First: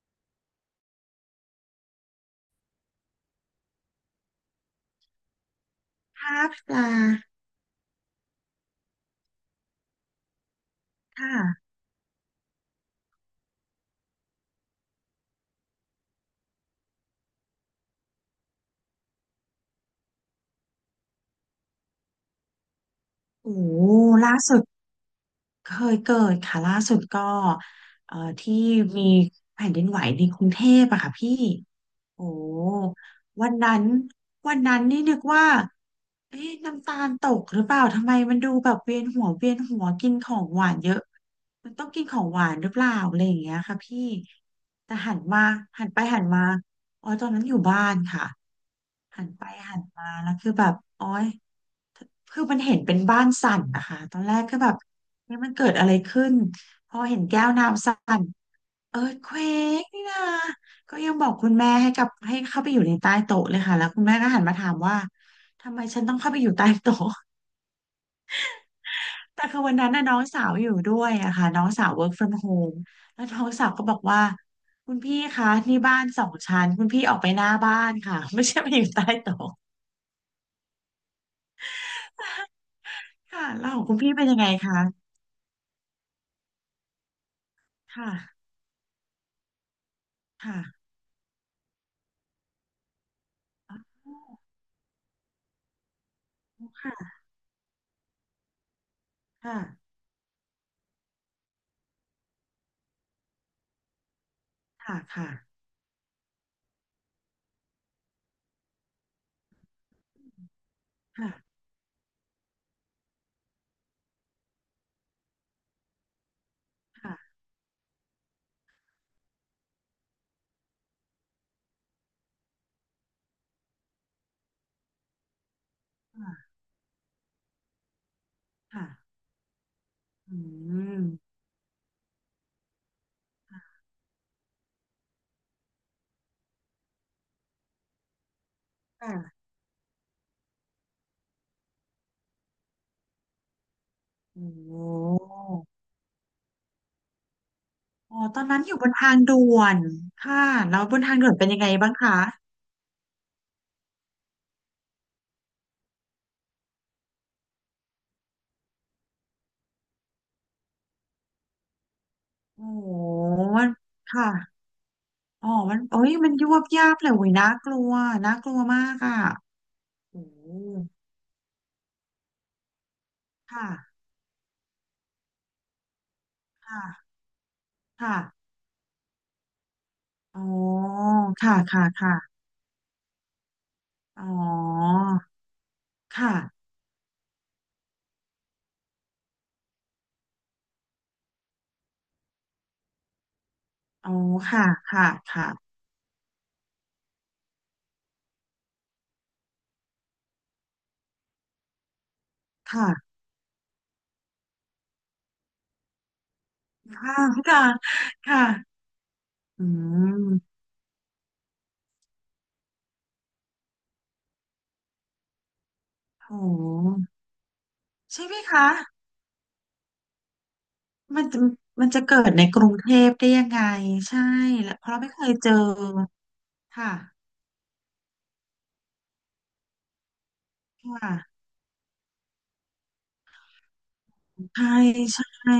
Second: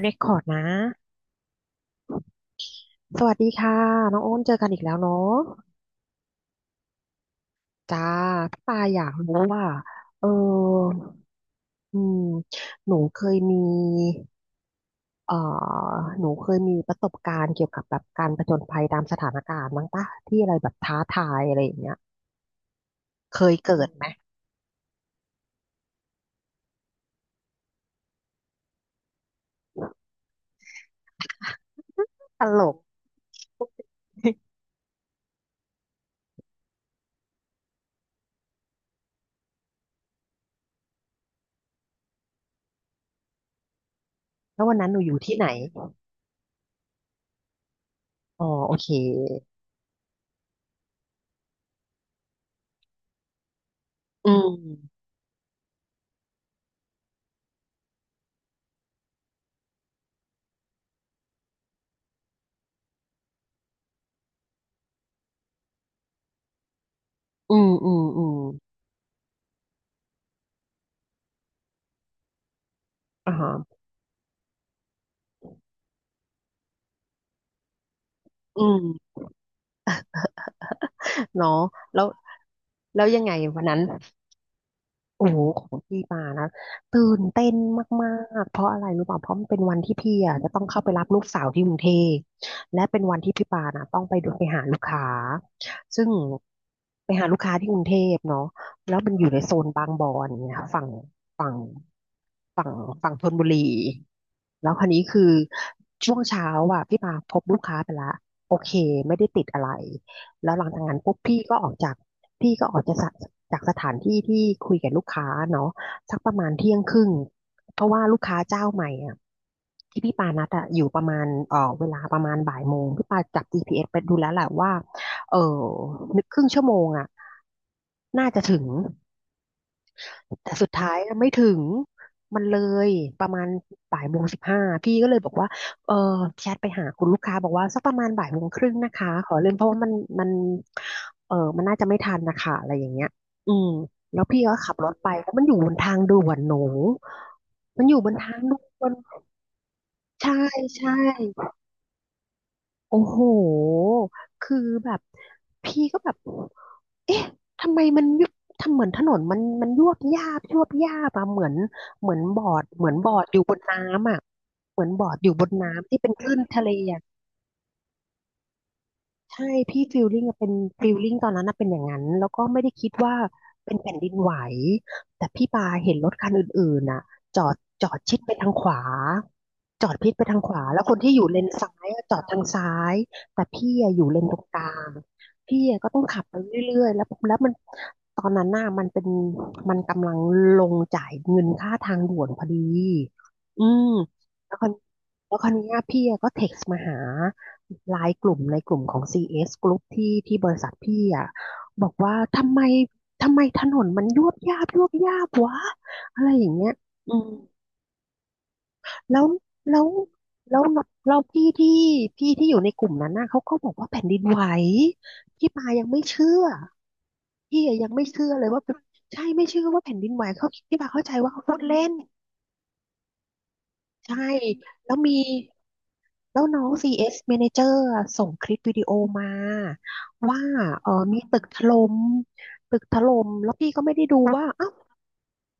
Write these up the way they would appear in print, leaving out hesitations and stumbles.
เรคคอร์ดนะสวัสดีค่ะน้องโอ้นเจอกันอีกแล้วเนาะภาพปลาจ้าพี่ปาอยากรู้ว่าเออค่ะอืมหนูเคยมีเอ่อหนูเคยมีประสบการณ์เกี่ยวกับแบบการผจญภัยตามสถานการณ์บ้างปะที่อะไรแบบท้าทายอะไรอย่างเงี้ยเคยโอ้โหเกิดไหมล่าสุดเคยเกิดค่ะล่าสุดก็ที่มีแผ่นดินไหวในกรุงเทพอะค่ะพี่ โอ้ตลกวันนั้นนี่นึกว่าเอ๊ะน้ำตาลตกหรือเปล่าทำไมมันดูแบบเวียนหัวกินของหวานเยอะมันต้องกินของหวานหรือเปล่าอะไรอย่างเงี้ยค่ะพี่แล้ววันนั้นแต่หนูอหัยู่นที่มาไหนหันไปหันมาอ๋อตอนนั้นอยู่บ้านค่ะอ๋อโอเคหันไปหันมาแล้วคือแบบอ๋อยคือมันเห็นเป็นบ้านสั่นนะคะตอนอืแรกมก็แบบนี่มันเกิดอะไรขึ้นพอเห็นแก้วน้ำสั่น เอิร์ธเควกนี่นะก็ยังบอกคุณแม่ให้กลับให้เข้าไปอยู่ในใต้โต๊ะเลยค่ะแล้วคุณแม่ก็หันมาถามว่าทำไมฉันต้องเข้าไปอยู่ใต้โต๊ะ อืมอืมอืมแต่คือวันนั้นน่ะน้องสาวอยู่ด้วยอะค่ะน้องสาว work from home แล้วอ่าน้องสาวฮะก็บอกว่าคุณพี่คะนี่บ้านสองชั้นคุณพี่ออกไปหน้าบ้านค่ะ ไม่ใช่อืไปอยู่ใต้มโต๊ะเนาะแล้วแล้วยังไงค่ะวันแล้วนั้ขน องคุณพี่เป็นยังไงคะโอ้โหของพี่มานะตื่นเต้นคมาก่ะๆเพราะอะไรรู้ป่ะเพราะมันเป็นวันที่พี่อ่ะจะต้องเข้าค่ะไปรับลูกสาวที่กรุงเทพและเป็นวันที่พี่ปานะต้องไปดูไปหาลูกค้าซึ่งไปค่ะหาลูกค้าที่กรุงเทพเนาะแล้วมันอยู่ในโซค่ะนบางบอนเนี่ยค่ะฝั่งฝั่งฝั่งธนบุรีแล้วคราวค่ะนี้คืค่ะอช่วงเช้าอ่ะพี่ปาพบลูกค้าไปละโอเคไม่ได้ติดอะไรแล้วหลังจากนั้นปุ๊บพี่ก็ค่ะออกจาก พี่ก็ออกจากจากสถานที่ที่คุยกับลูกค้าเนาะสักประมาณเที่ยงครึ่งค่ะเพราะว่าลูกค้าเจ้าใหม่อ่ะที่พี่ปานัดอะอยู่ประมาณเวลาประมาณบ่ายโมงพี่ปาจับจีพีเ p s ไปดูแล้วแหละว่าเออนึกครึ่งค่ะชั่วโมงอ่ะน่าจะถึง ค่ะอืแต่สุดท้ายมไม่ถึงมันเลยประมาณบ่ายโมงสิบห้าพี่ก็เลยบอกว่าเออแชทไปหาคุณลูกค้าบอกว่าสักประมาณบ่ายโมงครึ่งนะคะขอค่ะเลื่อนเพราะว่ามันมันมันน่าจะไม่ทันนะคะอะไรอย่างเงี้ยอืมแล้วพี่ก็ขัโอบรถไปแล้วมันอยู่บน้ ทางด่วนหนูมันอยู่บนอ๋อทาตงอนด่นั้นอยู่วบนนทางด่วนใช่ค่ะแล้วใช่ บนทางด่วนเป็นยังไงบ้างคะโอ้โห คือแบบพี่ก็แบบ เอ๊ะ ทำไมมันยุบทำเหมือนถนนมันยวบยาบยวบยาบอะเหมือนเหมือนบอร์ดโอ้เหมืโหอนบอร์ดอยู่บนมันน้ำอะค่ะเหมือนบอร์ดอยู่บอ๋อนมันน้ำที่โอ้เป็ยนคมันลื่นยวทะบเลยับอะ เลยโอ้ยน่ากลัวน่ากลัวมากอ่ะใช่พี่โอ้โหฟีลลิ่งตอนนั้นนะเป็นอย่างนั้นแล้วก็ไม่ได้คิดว่าค่ะเป็นแผ่นดินไหวแต่พี่ปาเห็นรถคันอื่ค่ะนๆน่ะจอดจอดชิดไปค่ะทางขวาจอดพิดไปทาอ๋งขวาแล้วอคนที่อยู่เลนค่ะซ้าค่ะยอะจอดค่ะทางซ้ายแต่พี่อะอยู่เลอ๋นตรงกลางอพี่อะก็ต้องขับไปค่ะเรื่อยๆแล้วมันตอนนั้นน่ะมันเป็นมันกำลังลงจ่ายเงินค่าทางด่วนพอดีอืมอ๋อแล้วคค่ะนค่ะแล้วค่ะคนนี้ยพี่อะก็เท็กซ์มาหา ไลน์กลุ่มในกลุ่มของ CS Group ที่ที่บริษัทพี่อ่ะบอกว่าทำไมค่ะทำไมถนนมันยวบยาบยวบยาบวะอะไรอย่างเงี้ยอืค่ะมค่ะค่ะแล้วอืแล้วมแล้วเราพี่ที่อยู่ในกลุ่มนั้นน่ะเขาก็บอกว่าแผ่นดินไหวพี่ปายังไม่เชื่โอ้อโหพี่อะยังไม่ใช่เชื่อไหมเลยว่าคะ เป็นใช่ไม่เชื่อว่าแผ่นดินไหวเขาพี่ปาเข้าใจมันว่าจะเขาพูดเล่มันนจะเกิดในกรุงเทพได้ยังไงใช่ใช่และเพแล้วราะไม่มี เคยเจอแล้วน้อง ค่ะ CS Manager อะส่งคลิปวิดีโอมาว่าคเออมีตึ่ะกถล่มแล้วพี่ก็ไม่ได้ดูว่าใช่เอ้าใช่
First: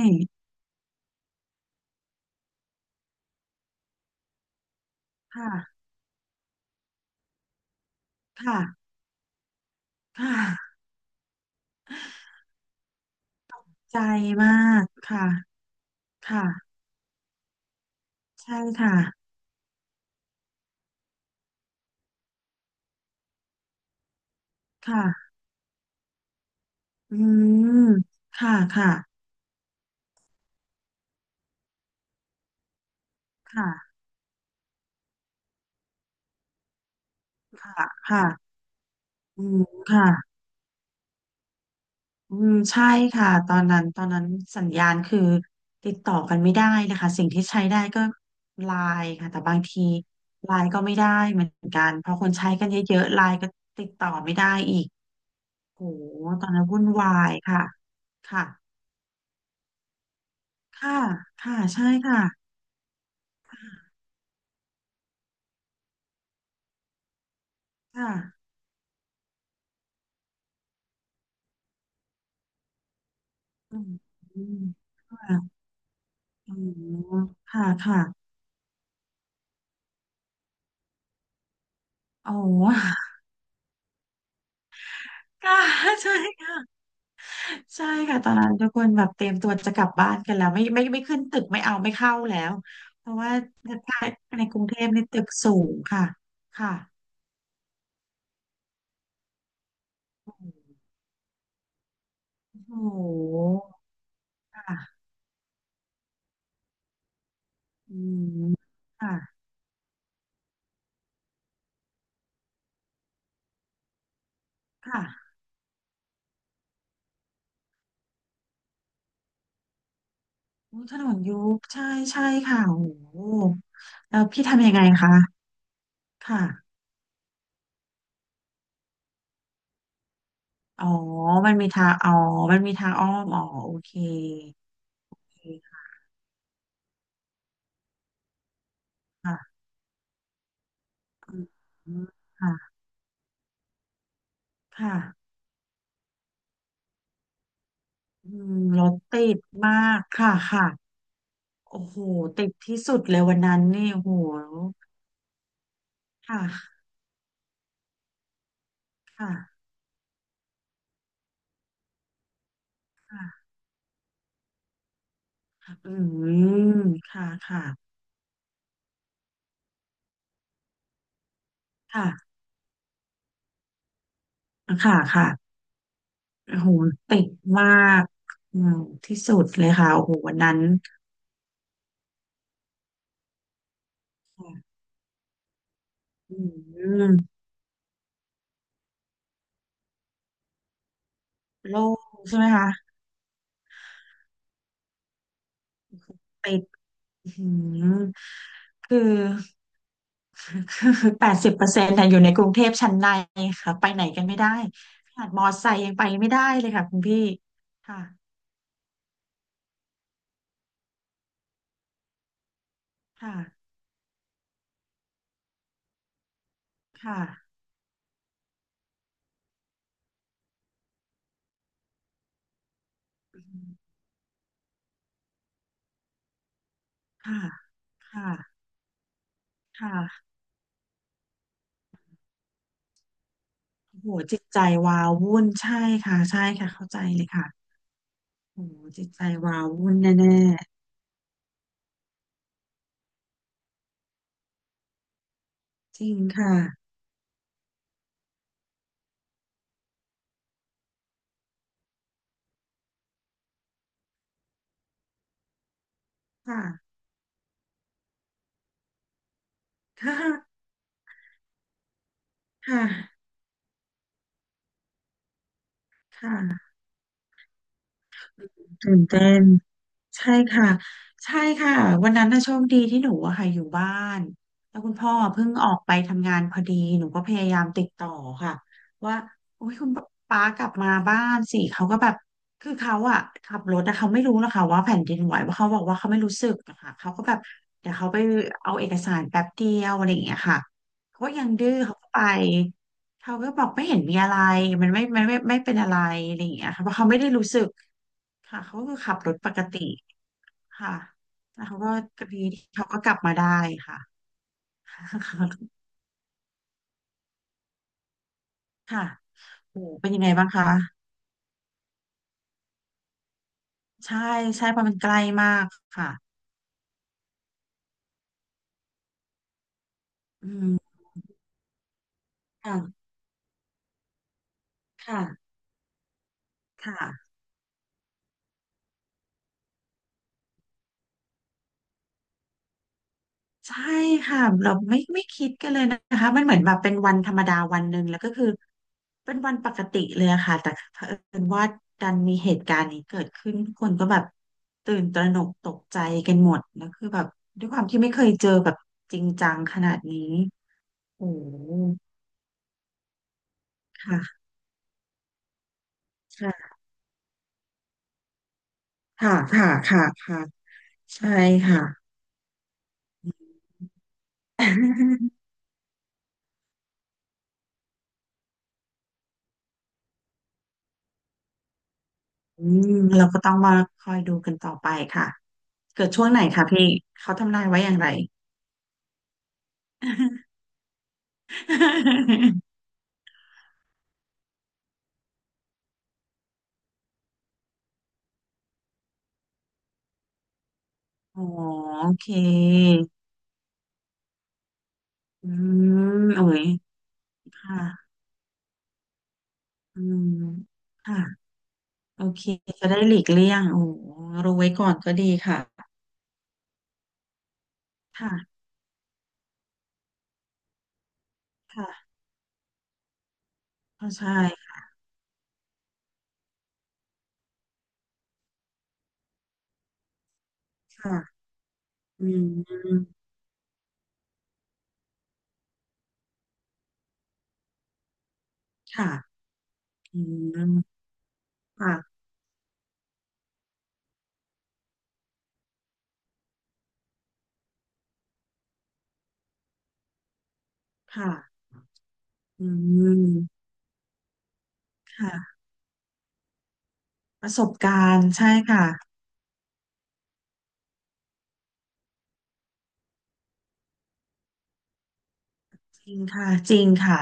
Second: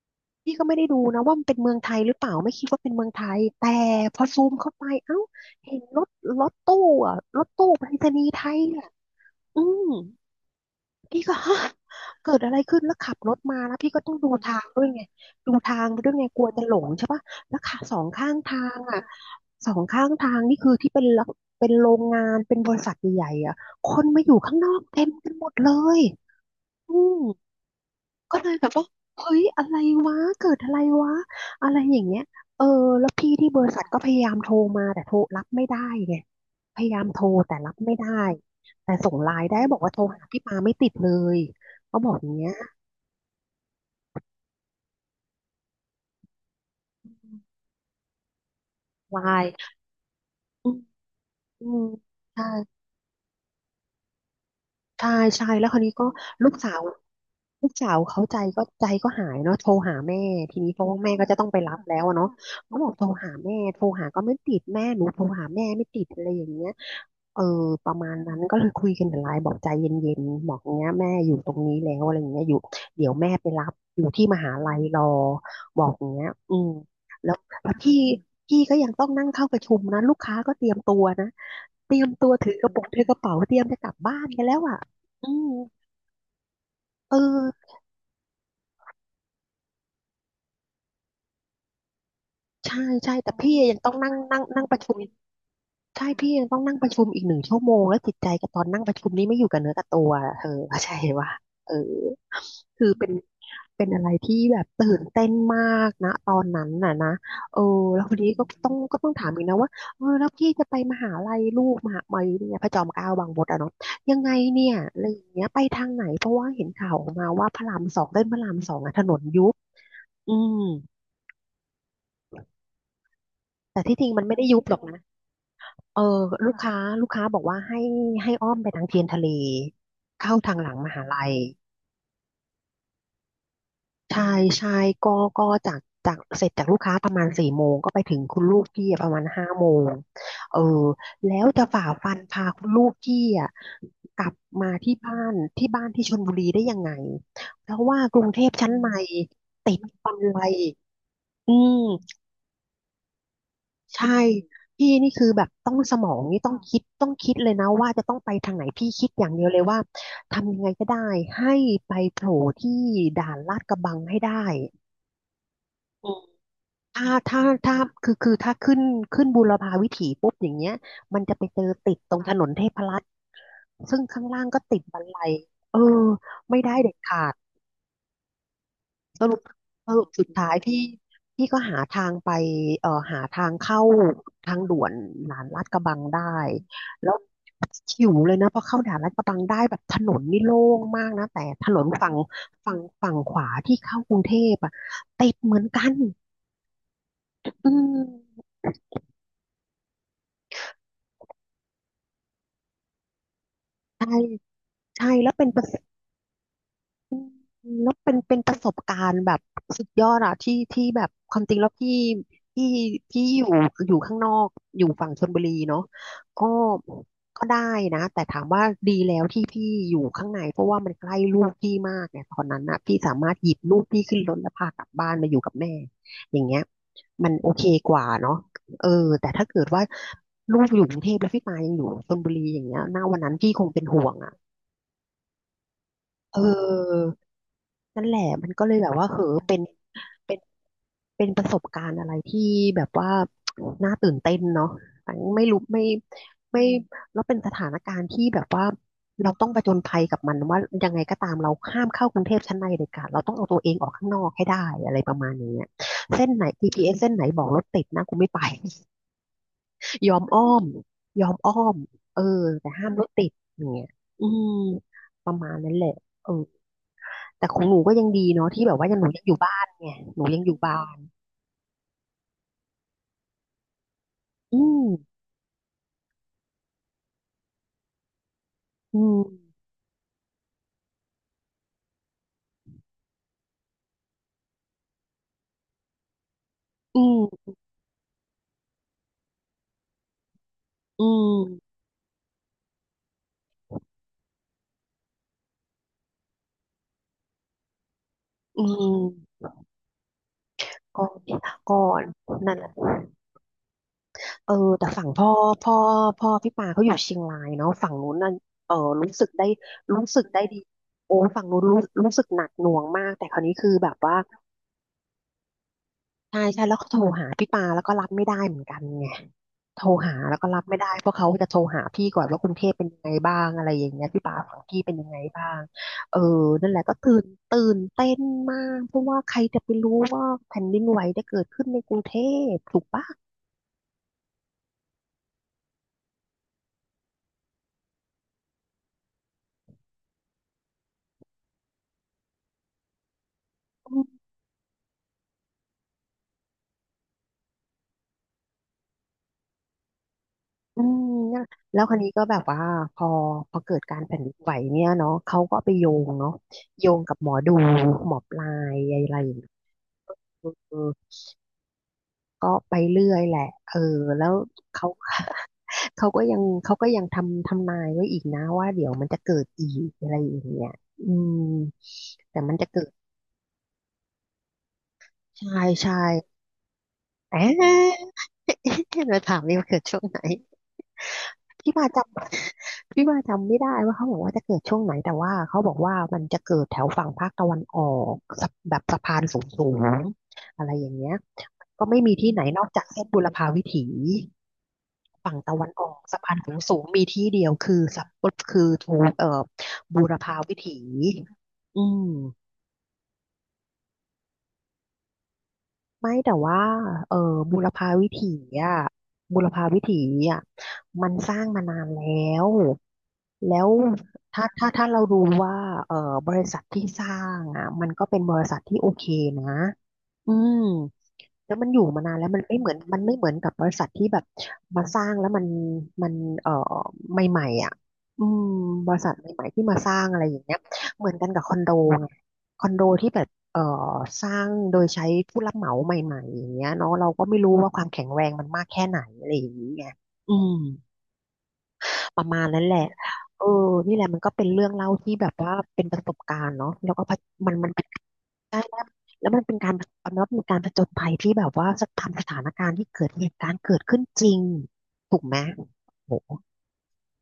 พี่ก็ไม่ได้ดูนะว่ามันเป็นเมืองไทยหรือเปล่าไม่คิดว่าเป็นเมืองไทยแต่พอซูมเข้าไปเอ้าค่ะเห็นรถตู้รถตู้ไปรษณีย์ไทยค่ะอ่ะอืม ค่ะพี่ก็ ฮะเกิดอะไรขึ้นแล้วขับรถมาแล้วพี่ใจก็ต้องมากดูค่ะทางไปด้วยไงกลัวจะหลค่ะงใช่ปะแล้วขาใช่ค่ะสองข้างทางนี่คือที่เป็นละเป็นโรงงานเป็นบริษัทใหญ่ๆอ่ะคนมาอยู่ข้างนอกเต็มกัค่ะนหมดเลยอือืม มก็เลค่ะยแบบว่าค่ะเฮ้ยอะไรวะเกิดอะไรวะอะไรอย่างเงี้ยเออแล้วพี่ที่บริษัทค่ะก็พยายามโทรมาแต่โทรรับไม่ได้ไงพยายามโทรแต่รับค่ะไม่ได้ค่ะแต่ส่งไลอืน์ได้มบอกว่าโทรค่ะ หาพี่ปาไม่ติดเลยเขาบอกอย่าอืงเงี้มยใช่ค่ะตอนนั้นสัญญาณคือติดต่อกันไม่ได้นะคะสิ่งที่ใช้ได้ก็ไลน์ไลค่ะแต่น์บางทีไลอืน์มก็ไม่ได้เหมืออืนมกันเพราะคนใช่ใช้กันเยอะๆไลน์ก็ติดต่อไม่ได้อีกใช่ใช่แล้วคราโหวนี้ก็ตอลูนกนั้นสาวุ่วนวายค่ะลูกสาวเขาค่ะใจก็หายเนาะโทรหาแม่ทีนี้เพราะว่าค่ะแม่ก็จะต้องไปค่ะรับใช่แล้วอะค่ะเนาะเขาบอกโทรหาแม่โทรหาก็ไม่ติดแม่หนูโทรหาแม่ไม่ติดอะไรอย่างเงี้ย เออประมาณนั้นค่ะก็เลยคุยกันแต่ไลน์บอกใจเย็นๆบอกเนี้ยแม่อยู่ตรงนี้แล้วอะไรอย่างเงี้ยอยู่เดี๋ยวแม่ไปรับอืมอยู่ที่มอืหามลัยรอค่ะบอกอย่างเงี้ยอือืมมแล้วค่ะแล้วพี่ค่ะพี่ก็ยังต้องนั่งเข้าประชุมนะลูกค้าก็เตรียมตัวนะเตรียมตัวโอ้ ถือกระเป๋าเตรียมจะกลับบ้านกันแล้วอ่ะอื มค่ะใช่ค่ะ เออใช่ค่ะตอนนั้นทุกคนแบบเตรียมตัวจะกลับบ้านกันแล้วไม่ขึ้นตึกไม่เอาไม่เข้าแล้วใช่เพใช่ราะแต่ว่าพี่ยังต้องถ้านั่งนั่งในกรุนั่งงปเทระพชุม ในตึกสูงค่ะใช่พี่ยังต้องค่ะนั่งประชุมอีก1 ชั่วโมงแล้วจิตใจกับตอนนั่งประชุมนี้ไม่อยู่กับเนื้อกับตัวอะเธโอ้อเข้าใจว่าเออโคือเป็นหเป็นอะไรที่แบบค่ะตื่นเต้นมากนะตอนนั้นน่ะนะเอออืแล้วทีนี้ก็มต้องก็ต้อค่ะงถามอีกนะว่าเออแล้วพี่จะไปมหาลัยลูกมหาลัยเนี่ยพระจอมเกล้าบางบดอะเนาะยังไงเนี่ยอะไรอย่างค่ะเงี้ยไปทางไหนเพราะว่าเห็นข่าวออกมาว่าพระรามสองเส้นพระรามสองอะถนนยุบอืมโอ้ถนนยุบใช่ใช่ค่ะโอ้โหแต่ที่จริงแล้มัวนไม่พี่ได้ยุบทำยัหรงอไงกนะ คะเออลูกค้าค่ะลูกค้าบอกว่าให้อ้อมไปทางเทียนทะเลเข้าทางหลังอ๋อมหาลัยมันมีทางอ๋อมันมีทางอ้อมอ๋อโอเคใช่ใช่ก็โอก็เคจากจากเสร็จจากลูกค้าประมาณ4 โมงก็ไปถึงคุณลูกพี่อะประมาณห้าค่ะโมงเอออืแล้วจะฝ่ามฟันพาคุณค่ะลูกพี่อะกลับมาที่บ้าค่ะนที่บ้านที่ชลบุรีได้ยังไงเพราะว่ากรุงอืเทพมชั้นรในถติดมาติดกฟันค่ะไลค่ะ อืโอ้โหม ติดที่สุดเลยวันนั้นนี่โอ้โหใช่พี่นี่คือแบบต้องสมองนี่ค่ะต้องคิดต้องคิดเลยนะว่าจะต้องไปทางไหนพี่คิดอย่าค่ะงเดียวเลยว่าทำยังไงก็ได้ให้ไปโผล่ที่ด่านค่ะลาดกระบังให้ได้อือืมมถ้าค่ะถ้าค่ะถ้าคือถ้าขึ้นบูรพาวิถีปุ๊บอย่างเงี้ยมันจะไปเจอติดตรงถค่ะนนเทพรัตน์ซึ่งข้างล่างก็ติดค่ะบันไลค่ะเออโอ้ไม่โหได้เด็ดติขาดด มากอืมที่สสุรุปดเลยสค่ะรุโอ้ปโหสุดวันท้านั้ยนพี่ก็หาทางไปหาทางเข้าทางค่ะด่วนหลานลาดกระบังอืได้แล้วมหิวเลยนะพอเข้าด่านลาดกระบังได้แบบถนนนี่โล่งมากนะแต่ถนโล่นงฝั่งใช่ไหมคะฝั่งขวาที่เข้ากรุงเทพอะติดเหมือนกันติดอือืมมคือ คือ80%อยู่ในกรุงเทพชั้นในค่ะไปไหนใช่กันไม่ได้ใช่ขนาดมอไซค์ยังไปไม่ได้เลยค่ะคุณพี่แล้วค่ะเป็นประสบการณ์แบบสุดยอดอะที่ที่แบบความจริงแล้วพี่พี่ค่ะอยู่ข้างนอกอยู่ฝั่งชลบุรีเนาะก็คก็่ะ ได้นะแต่ถามว่าดีแล้วที่พี่อยู่ข้างในเพราะว่ามันใกล้ลูกพี่มากเนี่ยตอนนั้นนะพี่สามารถหยิบลูกพี่ขึ้นรถแล้วพากลับบ้านมาอยู่กับแม่อย่างเงี้ยมันค่ะโอเคกว่าเนาะค่ะ เออแต่ถ้าเกิดว่าค่ะลูกอยู่กรุงเทพแล้วพี่ปายังอยู่ชลบุรีอย่างเงี้ยหน้าวันนั้นพี่คงเป็นโอ้ห่โหวงอะจิตใจวาวุ่นใช่ค่ะ เใช่ค่ะเข้าใจออ เลยค่ะนั่นแหละมันก็โอ้เลโหยแบบจิว่าตเหใจอเป็วานวุ่นเป็แน่นเป็นประสบการณ์อะไรที่แบบว่า น่าตื่นเต้นเนาะต่ไม่รู้ไม่ๆจริงค่ะ ไม่แล้วเป็นสถานการณ์ที่แบบว่าเราต้องผจญภัยกับมันว่ายังไงก็ตามเราห้ามเข้ากรุงเทพชั้นในเด็ดขาดเราต้องเอาตัวเองออกข้างนอกให้ได้อะไรประมาณอย่างเงี้ยเส้นไหน ค่ะ GPS เอสเส้นไหนบอกรถติดนะกูไม่ไป ยอค่ะมอ้อมยอมอ้อมเออแต่ค่ห้ามรถติะดอย่างเงี้ยอืมประมาณนั้นแหละคเออ ่ะแต่ของหนูก็ยังดีเนาะที่แบบว่าตื่ยังนหนูเต้ยังอยู่น บ้านไงหนูใช่ยังอยู่ค่ะบ้านใช่ค่ะวันนั้นน่ะโชคดีที่หนูอะค่ะอยู่บ้านอืแล้วมคุณพ่อเพิ่งออกไปทำงานพอดีหนูก็พยายามติดต่อค่ะอืว่ามโอ้ยคุณป้ากลับมาบ้านสิเขาก็แบบคือเขาอะขับรถแต่เขาไม่รู้นะคะว่าแผ่นดินไหวว่าะเขาบอกว่าเขาไม่รู้สึกอะค่ะอืเขาก็แบบมเดี๋ยวเขาไปเอาเอกสารแป๊บเดียวอะไรอย่างเงี้ยค่ะอืเขาก็ยังดื้อมเขาก็ไปเขาก็บอกไม่เห็นมีอะไรมันไม่เป็นอะไรอะไรอย่างเงี้ยค่ะเพราะเขาไม่ได้รู้สึกค่ะอืเขาก็คือขับรถมปกติ ค่ะก่อนแล้วก่เขาก็อนกรีดนั่นแหเขาละก็กลับมาได้ค่ะ เออแต่ฝั่งพ่อพ่อ พ่อพี่ปาเขาอยู่เชียงรายเนาะฝั่งนู้นน่ะเออค่ะรู้สึกได้โอ้รู้เป็นยัสึงกไงได้บ้างดีคะโอ้ฝั่งนู้นรู้สึกหนักหน่วงมากแต่คราวนี้คือแบบว่าใช่ใช่เพราะมันใกล้มากค่ะใช่ใช่แล้วเขาโทรหาพี่ปาแล้วก็รับไม่ได้เหมือนกันไง โทรหาแล้วก็อืรับไม่ได้มเพราะเขาจะโทรหาพี่ก่อนว่ากรุงเทพเป็นยังค่ะไงบ้างอะไรอย่างเงี้ยพี่ป่าฝั่งพี่เป็นยังไงค่ะบ้างเออนั่นแหละคก็ตื่น่ะเต้นมากเพราะว่าใครจะไปรู้ว่าแผ่นดินไหวจะเกิดขึ้นในกรุงเทพถูกปะใช่ค่ะเราไม่ไม่คิดกันเลยนะคะมันเหมือนแบบเป็นวันธรรมดาวันหนึ่งแล้วก็คือเป็นวันปกติเลยอะค่ะแต่เผอิญว่าดันมีเหตุการณ์นี้เกิดขึ้นทุกคนอืก็แบบมตื่นตระหนกตกใจกันหมดแล้วคือแบบด้วยความที่ไม่เคยเจอแบบจริงจังขนาดนี้อโอ้ เนี่ยแล้วคราวนี้ก็แบบว่าพอเกิดการแผ่ค่ะนดินไหวเนี่ยเนาะเขาก็ไปโยงเนาะค่ะโยงกับหมอดูหมอปลายอะไรอย่าค่ะงเงี้ยค่ะค่ะค่ะ เออ ใช่ค่ะ ก็ไปเรื่อยแหละเออแล้วเขา เขาก็ยังเขาก็ยังทำนายไว้อีกนะว่าเดี๋ยวมันจะเกิดอีกอะไรอย่างเงี้ยอืมแต่มันอืจะเกิดมเราก็ต้องมาคอยดูกันต่อไปค่ะ ใช่ใช่เกิดช่วงไหนคะพี่ เขาแอทำนายไว้อย่างะ ไร มาถามนี่ว่าเกิดช่วงไหนพี่มาจ ำพี่มาจำไม่ได้ว่าเขาบอกว่าจะเกิดช่วงไหนแต่ว่าเขาบอกว่ามันจะเกิดแถวฝั่งภาคตะวันออกสะแบบสะพานสูงๆอะไรอย่างเงี้ยอ๋อก็ไม่โอมีเคที่ไหนนอกจากเส้นบุรพาวิถี ฝั่งอืตะวันออกสะมพานโอ้ขูงยสูงมีที่เดียวคืค่ะอสับคือทูเอ่ออืบูรพามวิถีค่ะอืมโอเค จะได้หลีกเลี่ยงโอ้รู้ไว้ก่อนก็ดีค่ะไม่แต่ว่าเออบูรพาวิถีค่ะ อ่ะบูรพาวิถีอ่ะมันสร้างมานานแล้ค่ะวแล้วเข้าใจถ้าเราดูว่าเออบริษัทที่สร้างอ่ะมันก็เป็นบริษัทที่โอเคนะอืม ค่ะแล้วมันอยู่มานานอืแล้วมมันไม่เหมือนกับบริษัทที่แบบมาสร้างแล้วมันเอ่อใหม่ๆอ่ะอืมบริษัทค่ะใหม่ๆที่มาสร้างอะอืไรอย่างเงี้ยมเหมือนกันกับคอนโดไงค่ะคอนโดที่แบบสร้างโดยใช้ผู้รับเหมาใหม่ๆอย่างเงี้ยเนาะเราก็ไม่รู้ว่าความแข็งแรงมันมากแค่ไหนอะไรอย่างนี้ไงอืมค่ะประมาณนั้อืนแหละม เออนี่แหละมันก็เป็นเรื่องเล่าที่แบบว่าค่ะเป็นประสบการณ์เนาะแล้วก็ปมัระนสมับนเป็น การณ์ใช่ใช่แล้วค่ะแล้วมันเป็นการเอาเนับเป็นการผจญภัยที่แบบว่าจะทำสถานการณ์ที่เกิดเหตุการณ์เกิดขึ้นจริงถูกไหมจโหริงค่ะจริงค่ะ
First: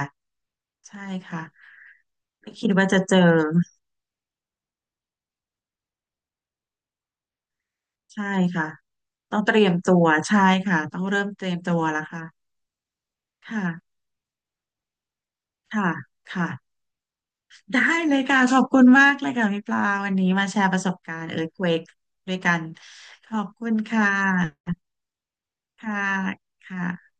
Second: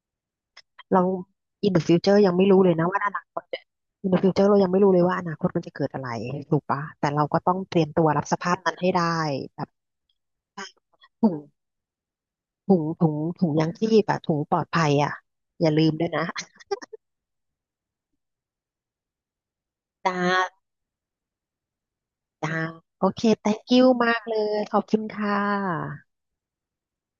เรา ใช่ค่ะ in the future ยังไม่ไม่รู้คิเลดยนะว่าจะว่าอเจอนาคต in the future เรายังไม่รู้เลยว่าอนาคตมันจะเกิดอะไรถูกปะแต่เราก็ต้องเตรียมตัวรัใช่บสภาพค่ะนั้นให้ได้ต้องเตแบรีบยมตัวใช่ค่ะต้องเริ่ถุมงเตรียมตัวแล้วค่ะถุงยังชีค่ะพอะถุงปลอดภัยอะอย่าค่ะลืมด้วยนะค่ะได้เลยค่ะขอบคุณมากเลยค่ะพี่ปลาวัจ้านนี้มาแชร์ประสบการณ์เอิร์ธเวกด้วยกัจ้านโอเค ขอบ thank คุณ you ค่มากเลยขะอบคุณค่ะค่ะค่ะ